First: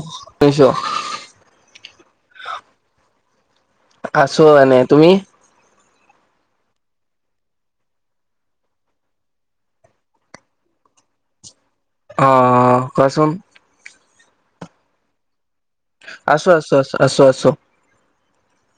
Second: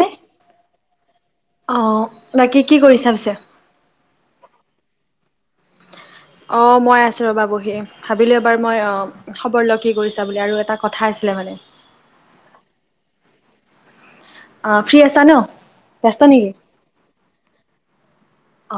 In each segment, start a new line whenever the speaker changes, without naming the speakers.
নে অ, বাকী কি কৰিছা পিছে।
আছো এনে তুমি?
অ, মই আছোঁ ৰ'বা বহি ভাবিলোঁ এবাৰ মই অ, খবৰ লগ কি কৰিছা বুলি আৰু এটা কথা আছিলে মানে।
অ, কোৱাচোন।
অ, ফ্ৰী আছা ন। ব্যস্ত
আছো
নেকি?
আছো আছো আছো আছো।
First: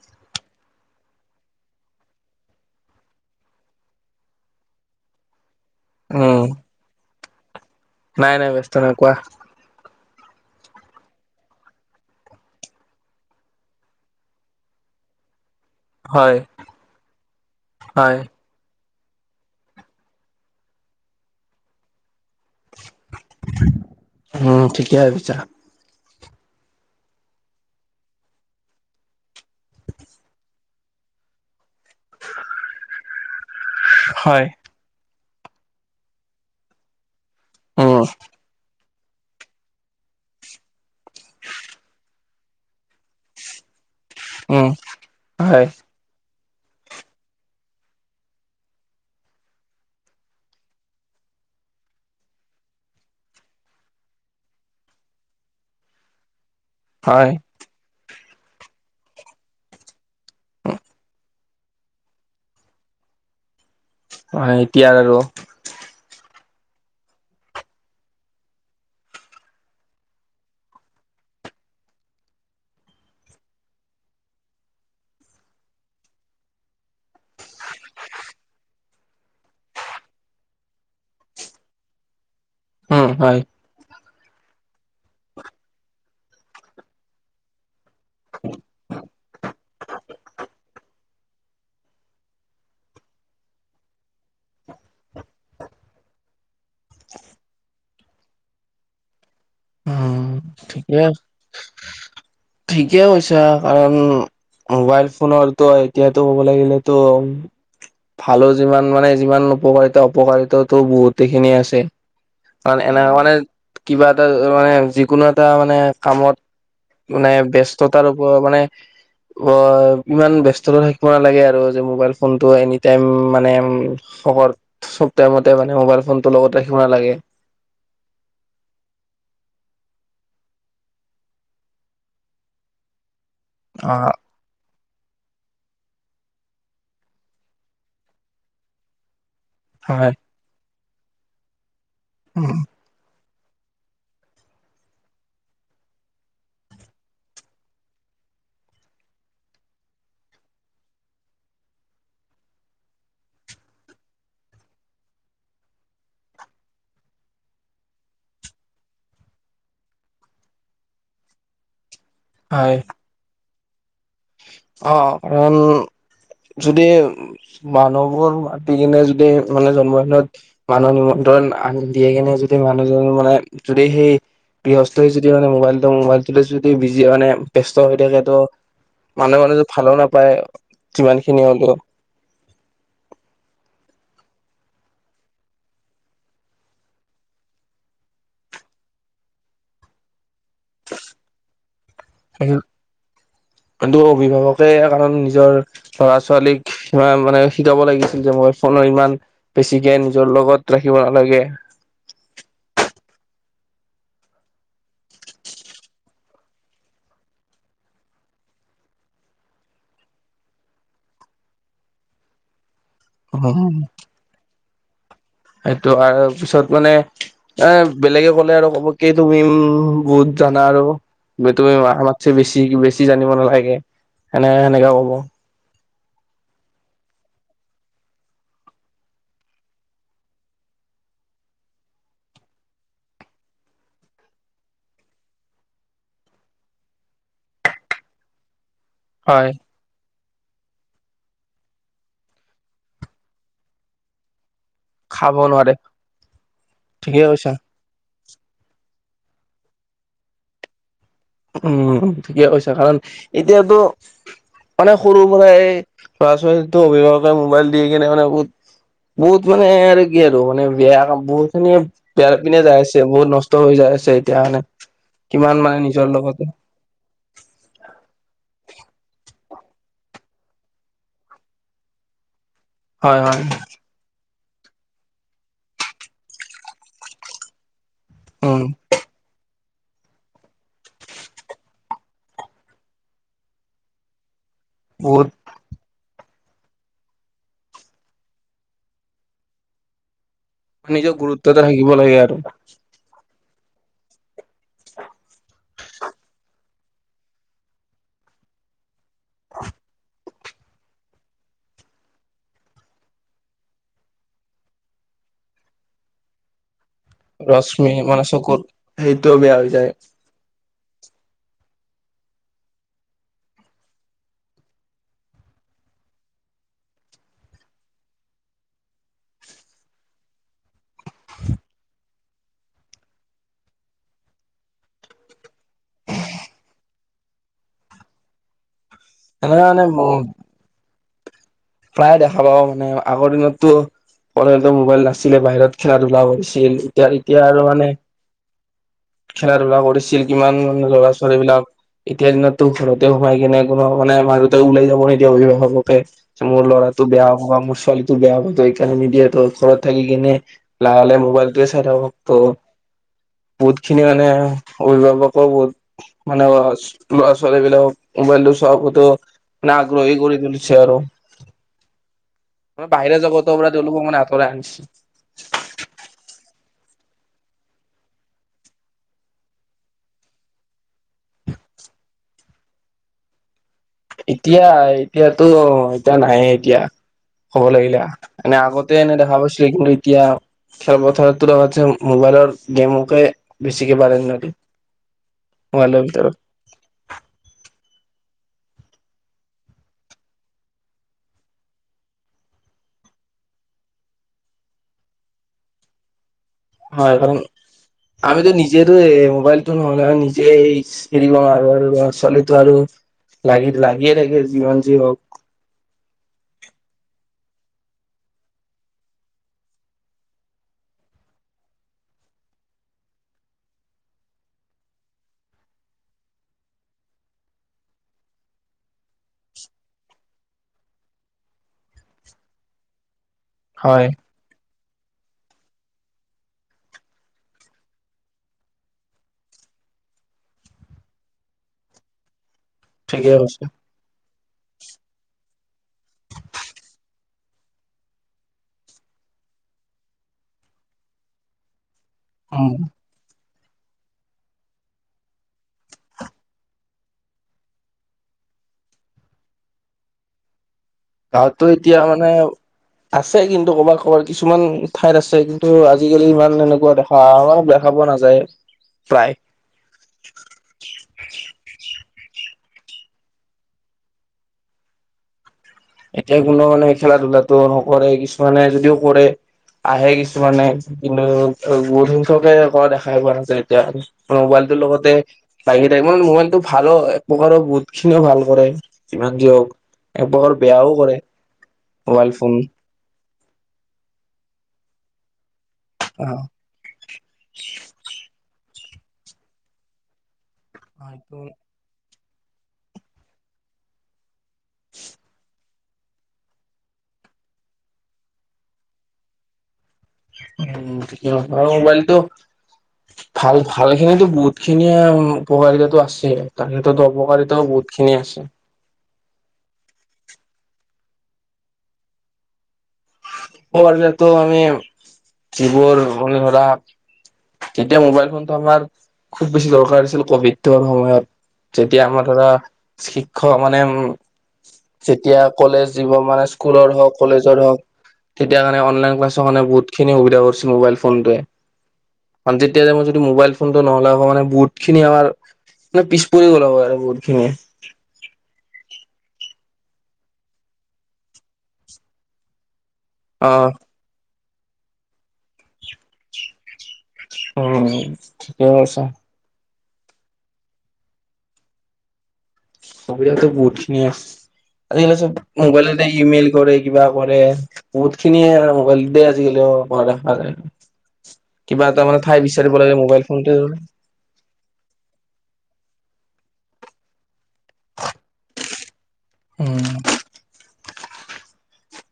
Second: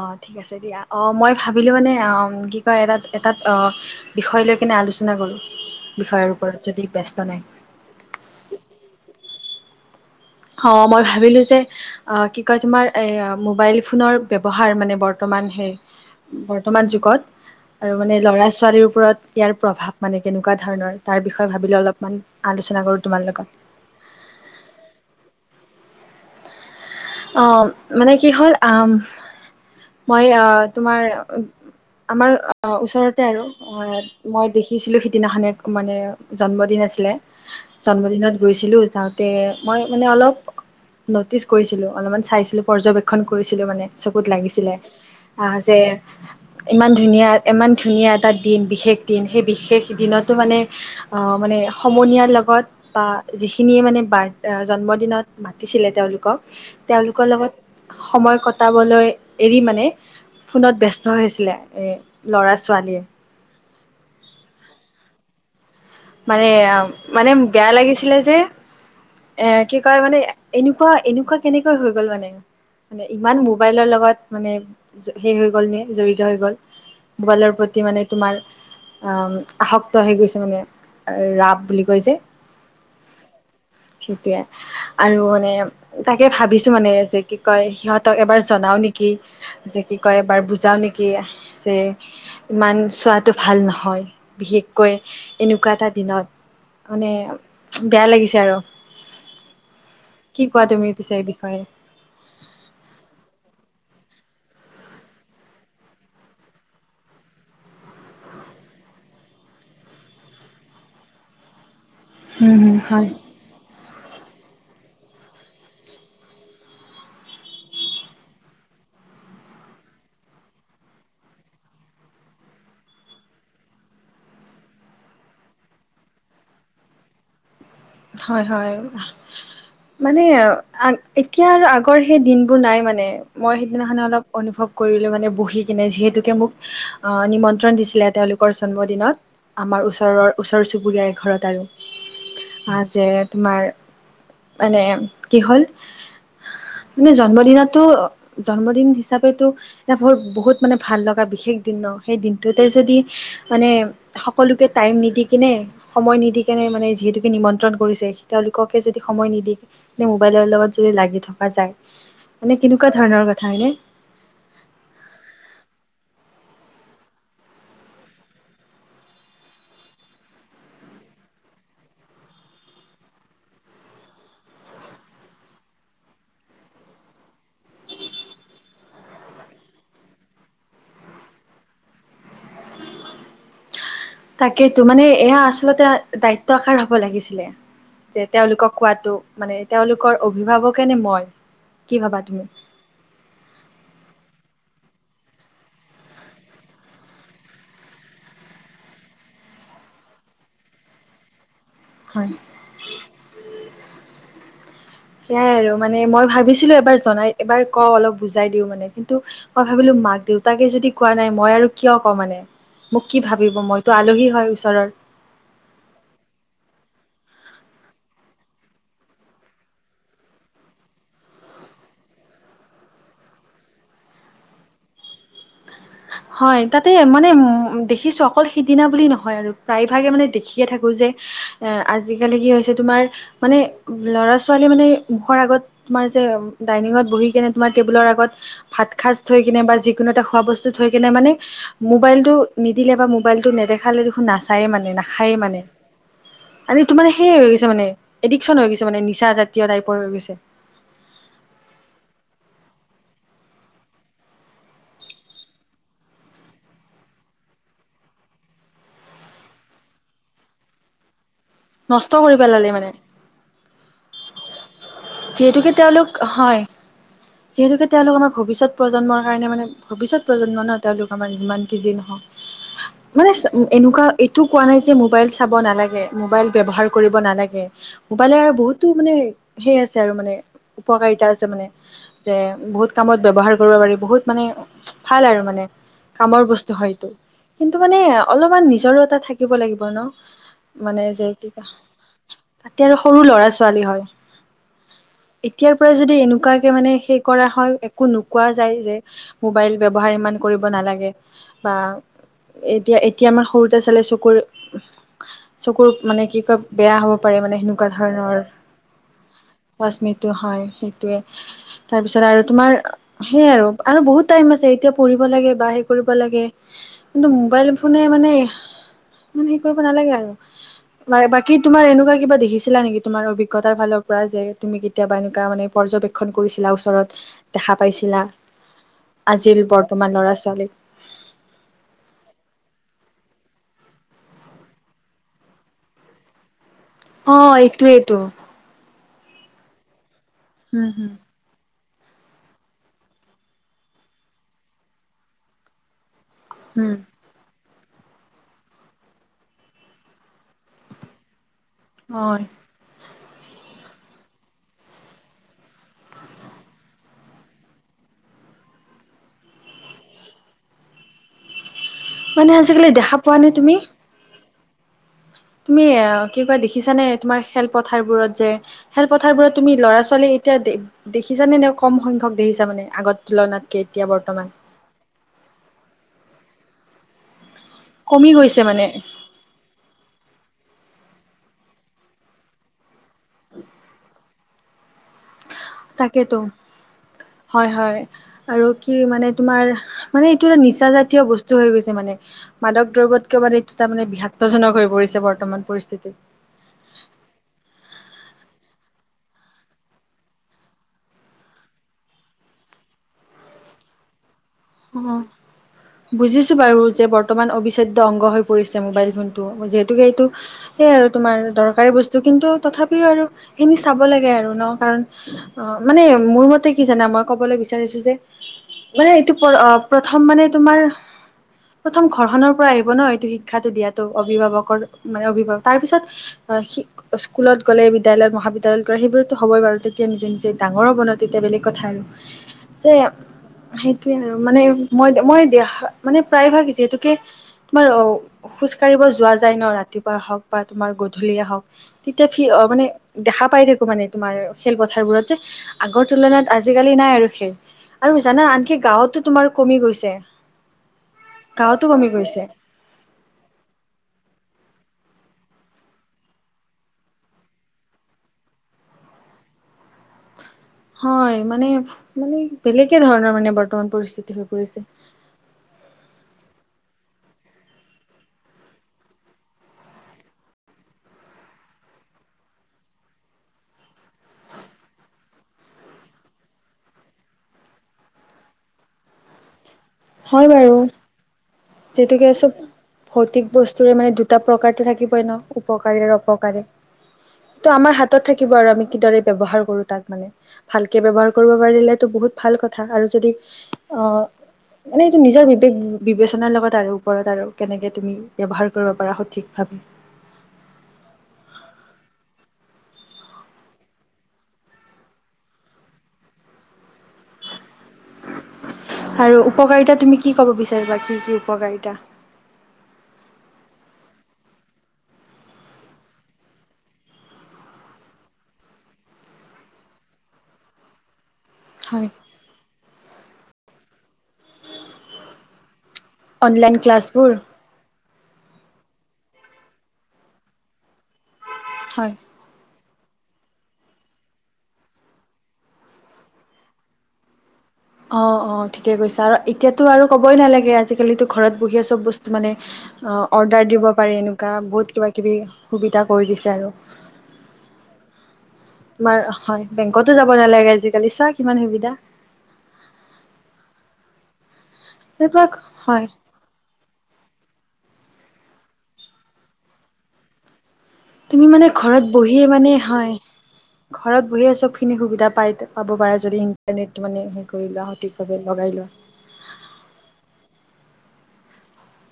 অ, ঠিক আছে দিয়া অ মই ভাবিলো মানে অ, কি কয় এটাত এটাত অ, বিষয় লৈ কেনে আলোচনা কৰোঁ বিষয়ৰ
উম
ওপৰত যদি ব্যস্ত নাই।
নাই নাই ব্যস্ত নাই কোৱা।
অ, মই ভাবিলোঁ যে। অ, কি কয় তোমাৰ এ মোবাইল ফোনৰ ব্যৱহাৰ মানে বৰ্তমান হে।
হয়
বৰ্তমান যুগত আৰু
হয়
মানে লৰা-ছোৱালীৰ ওপৰত। ইয়াৰ প্ৰভাৱ মানে কেনেকুৱা ধৰণৰ তাৰ বিষয়ে ভাবিলে অলপমান আলোচনা কৰোঁ তোমাৰ লগত।
উম, ঠিকে ভাবিছা।
অ, মানে কি হ'ল আহ। মই অ, তোমাৰ আমাৰ ওচৰত। ত, আৰু মই
হয়
দেখিছিলোঁ সিদিনাখনে মানে জন্মদিন আছিলে।
উম
জন্মদিনত গৈছিলো যাওঁতে মই মানে অলপ নটিচ কৰিছিলো। চাইছিলো পৰ্যবেক্ষন কৰিছিলো মানে চকুত
উম
লাগিছিলে, আহ
হয়
যে। ইমান ধুনীয়া ইমান ধুনীয়া এটা দিন বিশেষ দিন সেই বিশেষ দিনতো মানে। আহ মানে সমনীয়াৰ লগত বা যিখিনিয়ে মানে বাৰ জন্ম দিনত। মাতিছিলে তেওঁলোকক
হয়
তেওঁলোকৰ লগত সময় কটাবলৈ এৰি মানে। ফোনত ব্যস্ত হৈছিলে এই ল'ৰা ছোৱালীয়ে।
হয়, এতিয়া আৰু।
মানে, মানে বেয়া লাগিছিলে যে। এ, কি কয় মানে এনেকুৱা এনেকুৱা কেনেকৈ হৈ গ'ল মানে। মানে ইমান মোবাইলৰ লগত মানে, সে হৈ গ'ল নে জড়িত হৈ গ'ল। মোবাইলৰ প্ৰতি মানে তোমাৰ অ, আসক্ত হৈ গৈছে মানে। ৰাপ বুলি কৈ যে।
উম, হয়।
সেইটোয়ে আৰু মানে তাকে ভাবিছো মানে যে কি কয় সিহঁত। তক, এবাৰ জনাও নেকি যে কি কয় এবাৰ বুজাওঁ নেকি। কি, ইমান চোৱাটো ভাল নহয় বিশেষকৈ এনেক। ককা এটা দিনত মানে বেয়া লাগিছে আৰু।
উম
কি কোৱা তুমি পিছো এই বিষয়ে?
ঠিকেই হৈছে কাৰণ। মোবাইল ফোনৰতো এতিয়াতো ক'ব লাগিলেতো। ভালো যিমান মানে যিমান উপকাৰিতা অপকাৰিতাতো বহুতেই খিনি আছে।
উম, হুম,
কাৰ এনে
হয়।
মানে কিবা এটা মানে যিকোনো এটা মানে কামত। মানে ব্যস্ততাৰ ওপৰত মানে। অ ইমান বস্ততা থাকিব নালাগে আৰু যে মোবাইল ফোনটো এনি টাইম মানে। শ চব টাইমতে মানে মোবাইল ফোন টো লগত ৰাখিব নালাগে।
হয়, হয়। মানে এতিয়া আৰু আগৰ সেই দিনবোৰ নাই মানে মই
অ
সেইদিনাখনে অলপ। অনুভৱ কৰিলে মানে বহি কিনে যিহেতুকে মোক। আহ নিমন্ত্ৰণ দিছিলে তেওঁলোকৰ জন্মদিনত। আমাৰ
হয়
ওচৰৰ ওচৰ চুবুৰীয়াৰ ঘৰত আৰু।
[unintelligible]
যে তোমাৰ মানে কি হল। মানে জন্মদিনতো জন্মদিন হিচাপোটো। এটা ব বহুত মানে ভাল লগা বিশেষ দিন ন সেই দিনটোতে যদি। মানে সকলোকে টাইম নিদি কিনে সময় নিদিকনে মানে যিহেতুকে নিমন্ত্ৰ। কৰিছে তেওঁলোককে যদি সময় নিদি মোবাইলৰ লগত যদি লাগি থকা যায়। মানে
হয়
কেনেকুৱা ধৰণৰ কথা হয় নে।
অ কাৰণ যদি। মানুহবোৰ মাতি কিনে যদি মানে জন্মদিনত। মানুহৰ নিমন্ত্ৰণ আনি দিয়ে কেনে যদি মানুহজন মানে যদি সেই। গৃহস্থ হৈ যদি মানে মোবাইলটো মোবাইলটোতে যদি বিজি মানে ব্যস্ত হৈ থাকে ত। মানুহ মানুহ য ভালো নাপায় যিমান খিনি হলেও।
তাকেইো মানে এয়া আচলতে দায়িত্ব আকাৰ হব লাগিছিলে। যে তেওঁলোকক কোৱাাতটো মানে তেওঁলোকৰ অভিভাৱকে নে মই কি ভাবা তুমি?
কিন্তু অভিভাৱকে কাৰণ নিজৰ। ল'ৰা ছোৱালীক ধৰা সমান মানে শিকাব লাগিছিল যে মই ফোনৰ ইমান। বেছিকে নিজৰ লগত ৰাখিব নালাগে
হয় সয়াই আৰু মানে মই ভাবিছিলো এবাৰ জনাই এবাৰ ক অলপ বুজাই দিওঁ মানে কিন্তু মই ভাবিলো মাক দেউতাকে যদি কোৱা নাই মই আৰু কিয় কওঁ মানে মোক কি ভাবিব মইতো আলহী হয় ওচৰৰ
সেইটো আৰু পিছত মানে এ বেলেগে ক'লে আৰু ক'ব কি তুমি বহুত জানা আৰু তু ম মাতছে বেছি বেছি জানিব নালাগে সেনে সেনেকাও ক'ব
হয় তাতে মানে দেখিছোঁ অকল সিদিনা বুলি নহয় আৰু প্ৰায়ভাগে মানে দেখিয়ে থাকোঁ যে এ আজিকালি কি হৈছে তোমাৰ মানে ল'ৰা ছোৱালী মানে মুখৰ আগত তুমাৰ যে ডাইনিঙত বহি কিনে তোমাৰ টেবুলৰ আগত ভাত সাজ থৈ
হয়
কিনে বা যিকোনো এটা খোৱা বস্তু থৈ কেনে মানে মোবাইলতটো নিদিলে বা মোবাইলতটো নেদেখালে দেখোন নচায়ে মানে না
খাব
খায় মানে
নোৱাৰে
আ তো মানে
ঠিকে
সেইয় হৈ
কৈছা
গৈছে মানে এডিকশন হৈ গৈছে মানে নিচা জাতীয় টাইপৰ হৈ গৈছে
উম ঠিকে কৈছা কাৰণ এতিয়াতো মানে সৰুৰ পৰাই এই ল'ৰা ছোৱালী অভিভাৱকে মোবাইল দি কিনে মানে বহুত বহুত মানে আৰু কি আৰু মানে বেয়া কাম বহুত এনেে
নষ্ট
বেয়া
কৰি
পিনে
পেলালে
যাই
মানে
আছে বহুত নষ্ট হৈ যাই আছে এতিয়া মানে কিমান
যিহেতুকে
মানে নিজৰ
তেওঁলোক
লগতে
হয় যিহেতুকে তেওঁলোক আমাৰ ভৱিষ্যত প্ৰজন্মৰ কাৰণে মানে ভৱিষ্যত প্ৰজন্ম ন তেওঁলোক আমাৰ যিমান কি যি নহওক
হয়
মানে
হয়
এনেকুৱা এইটো কোৱা নাই যে মোবাইল চাব নালাগে। মোবাইল ব্যৱহাৰ কৰিব নালাগে। মোবাইল আৰু
উম
বহুতো মানে সেই আছে আছে আৰু মানে উপকাৰিতা আছে মানে, যে বহুত কামত ব্যৱহাৰ কৰিব পাৰি বহুত মানে। ভাল
বহুত
আৰু মানে। কামৰ বস্তু হয়তটো। কিন্তু মানে অলপমান নিজৰো এটা থাকিব লাগিব ন। মানে
নিজৰ
যে
গুৰুত্ব
কি
এটা থাকিব লাগে আৰু
তাতে আৰু সৰু ল'ৰা ছোৱালী হয়। এতিয়াৰ পৰাই যদি এনেকুৱাকে মানে সেই কৰা হয়। একো নোকোৱা যায় যে। মোবাইল ব্যৱহাৰ ইমান। কৰিব নালাগে বা এতিয়া, এতিয়া আমাৰ সৰুতে চালে চকুৰ চকুৰ মানে কি কয় বেয়া হ'ব পাৰে মানে সেনেকুৱা
ৰশ্মি মানে
ধৰণৰ।
চকুত সেইটোও বেয়া হৈ যায়।
ৱাচমিটো হয়, সেইটোয়ে তাৰপিছত আৰু তোমাৰ হেইয়ে আৰু বহুত টাইম আছে। এতিয়া পঢ়িব লাগে বা হেই কৰিব লাগে। কিন্তু, মোবাইল ফোনে মানে মানে হে কৰিব নালাগে আৰু। বাকী তোমাৰ এনেকুৱা কিবা দেখিছিলা নেকি তোমাৰ অভিজ্ঞতাৰ ফালৰ পৰা যে। তুমি কেতিয়াবা এনেকুৱা মানে পৰ্যবেক্ষণ কৰিছিলা, ওচৰত দেখা পাইছিলা। আজিৰ
এনেকা মানে
বৰ্তমান ল'ৰা ছোৱালীক।
প্ৰায়ে দেখা পাওঁ মানে আগৰ দিনততো পঢ়াতো মোবাইল নাছিলে বাহিৰত খেলা ধূলা হৈছিল এতিয়া
অ
এতিয়া আৰু মানে
এইটোয়েইটো
খেলা ধূলা কৰিছিল, কিমান
উম
ল'ৰা
হম
ছোৱালী বিলাক। এতিয়া দিনততো ঘৰতে সোমাই কিনে কোনো মানে মা দেউতাই ওলাই যাব নিদিয়ে, অভিভাৱকে। যে মোৰ
হম
ল'ৰাটো বেয়া হ'ব বা মোৰ ছোৱালী বেয়া হব এইকাৰণে নিদিয়ে তো ঘৰৰত থাকি কেনে লাহে লাহে মোবাইলটোৱে চাই থাকক তো।
হয়
বহুত খিনি মানে অভিভাৱকো বহুত মানে অ' ল'ৰা ছোৱালী বিলাক মোবাইলটো চোবতেও। ন আগ্ৰহ কৰি দিলছে আৰু
মানে আজিকালি দেখা পোৱা নে তুমি।
তোৰ মানে আতৰাই আনিছে।
তুমি অ' কি বা দেখিছানে এডমাৰৰ খেলপথাৰবোৰত যে। খেলপথাৰবোৰত তুমি ল'ৰা ছোৱালী এতিয়া দে -দেখিছানে নে কম সংখ্যক দেখিছা মানে আগত খিলানাত কেতিয়াবা ব
এতিয়া, এতিয়াতো এতিয়া নাইে এতিয়া, ক'ব লাগিলে। আহ,
কমি
মানে
গৈছে
আগতে এনে দেখা পাইছো কিন্তু এতিয়া। খেলপথাৰ তুলনাতছে মোবাইলৰ গেমকে বেছিকে প্ৰাধান্য দিয়ে। মোবাইলৰ ভিতৰত
তাকেতো হয়, হয়। আৰু কি মানে তোমাৰ মানে এইটো এটা নিচা জাতীয় বস্তু হৈ গৈছে মানে। মাদক দ্ৰব্যত কিয় মান এইটো তাৰ মানে বিষাক্তজনক হৈ পৰিছে বৰ্তমান পৰিস্থিতিত।
হয় কাৰণ আমিতো নিজেটো মোবাইলটো নহলে নিজে এৰিব নোৱাৰো আৰু চলিতো আৰু লাগি লাগিয়ে লাগে জীমান
অহ' বুজিছো বাৰু যে বৰ্তমান অবিচ্ছেদ্য অংগ হৈ পৰিছে মোবাইল ফোনটো যিহেতুকে এইটো সেয়াই আৰু তোমাৰ দৰকাৰী বস্তু কিন্তু তথাপিও আৰু সেইখিনি চাব লাগে আৰু ন কাৰণ অহ মানে মোৰ মতে কি জানা মই কবলৈ বিচাৰিছো যে মানে এইটো প্ৰথম মানে তোমাৰ প্ৰথম ঘৰখনৰ পৰা আহিব ন এইটো শিক্ষা শিক্ষাটো দিয়াটো
হয়
অভিভাৱকৰ মানে অভিভাৱক তাৰ পিছত সি স্কুলত গ'লে বিদ্যালয়ত মহাবিদ্যালয়ত গলে সেইবোৰতো হব'ই বাৰো তেতিয়া নিজে নিজে ডাঙৰ হ'ব ন তেতিয়া বেলেগ কথা আৰু যে
ঠিকে কৈছে
সেইটো মানে মই মই দেখা মানে প্ৰায়ভাগ যিহেতুকে তোমাৰ অ', খোজ কঢ়িব যোৱা যায় ন, ৰাতিপুৱাই হওঁক বা তোমাৰ গধূলিয়েই হওঁক। তেতিয়া ফি
উম
অ', মানে দেখা পাই থাকোঁ মানে তোমাৰ খেলপথাৰবোৰত যে, আগৰ তুলনাত আজিকালি নাই আৰু খেল। আৰু জানা আনকি গাঁৱতো তোমাৰ কমি গৈছে।
তাত তো
গাঁৱতো
এতিয়া
কমি
মানে
গৈছে
আছে কিন্তু ক'বাত, ক'বাত কিছুমান ঠাইত আছে, কিন্তু আজিকালি ইমান এনেকুৱা দেখা অ', মানে বিয়া খাব নাযায় প্ৰায়।
হয় মানে মানে বেলেগে ধৰণৰ মানে বৰ্তমান পৰিস্থিতি হৈ পৰিছে।
এতিয়া কোনো মানে খেলা ধূলাটো নকৰে, কিছুমানে যদিও কৰে আহে কিছুমানে, কিন্তু বহুত সংখ্যকে অ', দেখাই পোৱা নাযায় এতিয়া। অ', মোবাইলটোৰ লগতে বা সেই টাইমত মোবাইলটো ভালো এক প্ৰকাৰৰ বহুত খিনিও ভাল কৰে যিমান যি হওঁক। এক
হয়
প্ৰকাৰ
বাৰু
বেয়াও কৰে,
যিহেতুকে
মোবাইল
চব
ফোন
ভৌতিক বস্তুৰে মানে দুটা প্ৰকাৰটো থাকিবই ন, উপকাৰী আৰু
আহ
অপকাৰী। তো আমাৰ হাতত থাকিব আৰু আমি কিদৰে ব্যৱহাৰ কৰোঁ তাত মানে। ভালকৈ ব্যৱহাৰ কৰিব পাৰিলেতো বহুত ভাল কথা আৰু যদি অ' মানে এইটো নিজৰ বিবেক বিবেচনাৰ লগত আৰু ওপৰত আৰু কেনেকে তুমি ব্যৱহাৰ কৰিব পাৰা সঠিক ভাৱে।
উম, [unintelligible] আৰু মোবাইলটো।
[inaudible]
ভাল, ভালখিনিতো বহুতখিনিয়ে উপকাৰিতাতো আছে আৰু তাৰ ক্ষেত্ৰত অপকাৰিতাও বহুতখিনি আছে।
আৰু উপকাৰিতা তুমি কি ক'ব বিচাৰিবা? কি, কি উপকাৰিতা?
উপকাৰিতাতো মানে আমি এইবোৰ মানে ধৰা যেতিয়া মোবাইল ফোনটো আমাৰ খুব বেছি দৰকাৰ হৈছিল, কভি'ডৰ সময়ত যেতিয়া
হয়
আমাৰ ধৰা শিক্ষক মানে উম যেতিয়া কলেজ দিব মানে
অনলাইন
স্কুলৰ হওঁক
ক্লাছবোৰ
কলেজৰ হওঁক তেতিয়া কাৰণে অনলাইন ক্লাছৰ কাৰণে বহুতখিনি সুবিধা কৰিছিল মোবাইল ফোনটোৱে।
হয়।
তেতিয়া টাইমত যদি মোবাইল ফোনটো নহ'লে আকৌ মানে বহুতখিনি আমাৰ মানে পিছ পৰি গল [unintelligible] আৰু বহুতখিনি।
অ', অ', ঠিকে কৈছা আৰু এতিয়াতো আৰু ক'বই নালাগে, আজিকালিতো ঘৰত বহিয়ে চব বস্তু মানে
অ
অৰ্ডাৰ দিব পাৰে এনেকুৱা বহুত কিবা কিবি সুবিধা কৰি দিছে আৰু
উম। ঠিকে কৈছা
তোমাৰ হয়, বেংকতো যাব নালাগে, আজিকালি চা কিমান সুবিধা।
কম্পিউটাৰটো বুহুতখিনি আ, আ আজিকালি চ'ব
সেইবিলাক
মোবাইলেট
হয়।
ইমেইল কৰে। কিবা কৰে বহুত খিনিয়ে মোবাইলতে আজিকালিও দেখা যায়।
তুমি মানে
কিবা
ঘৰত
এটা মানে
বহিয়ে
ঠাই বিচাৰিব লাগে
হয়।
Mobile phone.
ঘৰত বহিয়ে চবখিনি সুবিধা পাই পাব পাৰে। যদি ইণ্টাৰনেট মানে হে কৰি লোৱা সঠিকভাৱে লগাই লোৱা
উম।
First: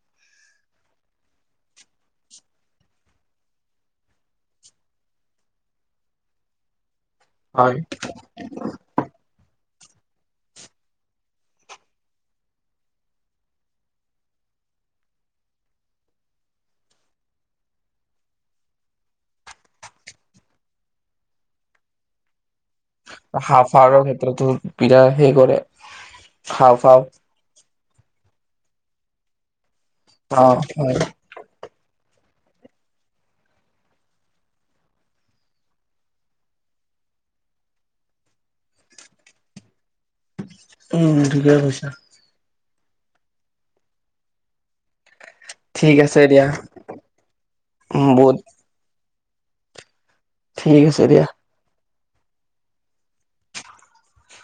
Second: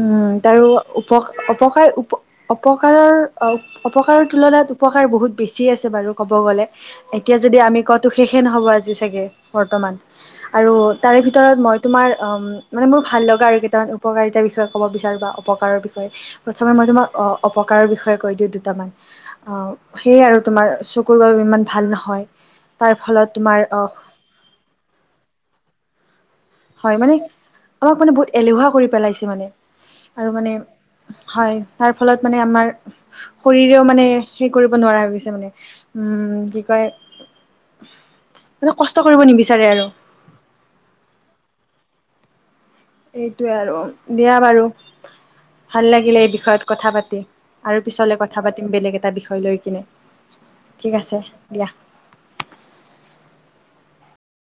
উম, তাৰো উপকাৰ উপপকাৰ উপ অপকাৰৰ অ অপকাৰৰ তুলনাত উপকাৰ বহুত বেছি আছে বাৰু কব গ'লে এতিয়া যদি
হয়
আমি কো শেষে নহ'ব আজি চাগে বৰ্তমান। আৰু তাৰে ভিতৰত মই তোমাৰ মানে মোৰ ভাল লগা আৰু কেইটামান উপকাৰিতা বিষয়ে বিষয়ে ক'ব বিচাৰো বা অপকাৰৰ বিষয়ে প্ৰথমে মই তোমাক অপকাৰৰ বিষয়ে কৈ দিওঁ দুটামান। আহ সেইয়ে আৰু তোমাৰ চকুৰ বাবে ইমান ভাল নহয়। তাৰ ফলত তোমাৰ
হাওফাৰ ক্ষেত্ৰতো বিৰা হেই কৰে।
হয়
হাওঁফাওঁ
মানে, আমাক মানে বহুত এলেহুৱা কৰি পেলাইছে মানে আৰু
অ
মানে।
হয়
হয়, তাৰ ফলত মানে আমাৰ। শৰীৰেও মানে হে কৰিব নোৱাৰা হৈ গৈছে মানে, উম, কি কয় মানে কষ্ট কৰিব নিবিচাৰে আৰু
উম, ঠিকে কৈছা।
এইটোৱে আৰু, দিয়া বাৰু। ভাল
ঠিক আছে
লাগিলে এই
দিয়া
বিষয়ত কথা পাতি আৰু পিছলে
বহুত
কথা পাতি বেলেগ এটা বিষয় লৈ কিনে, ঠিক আছে দিয়া।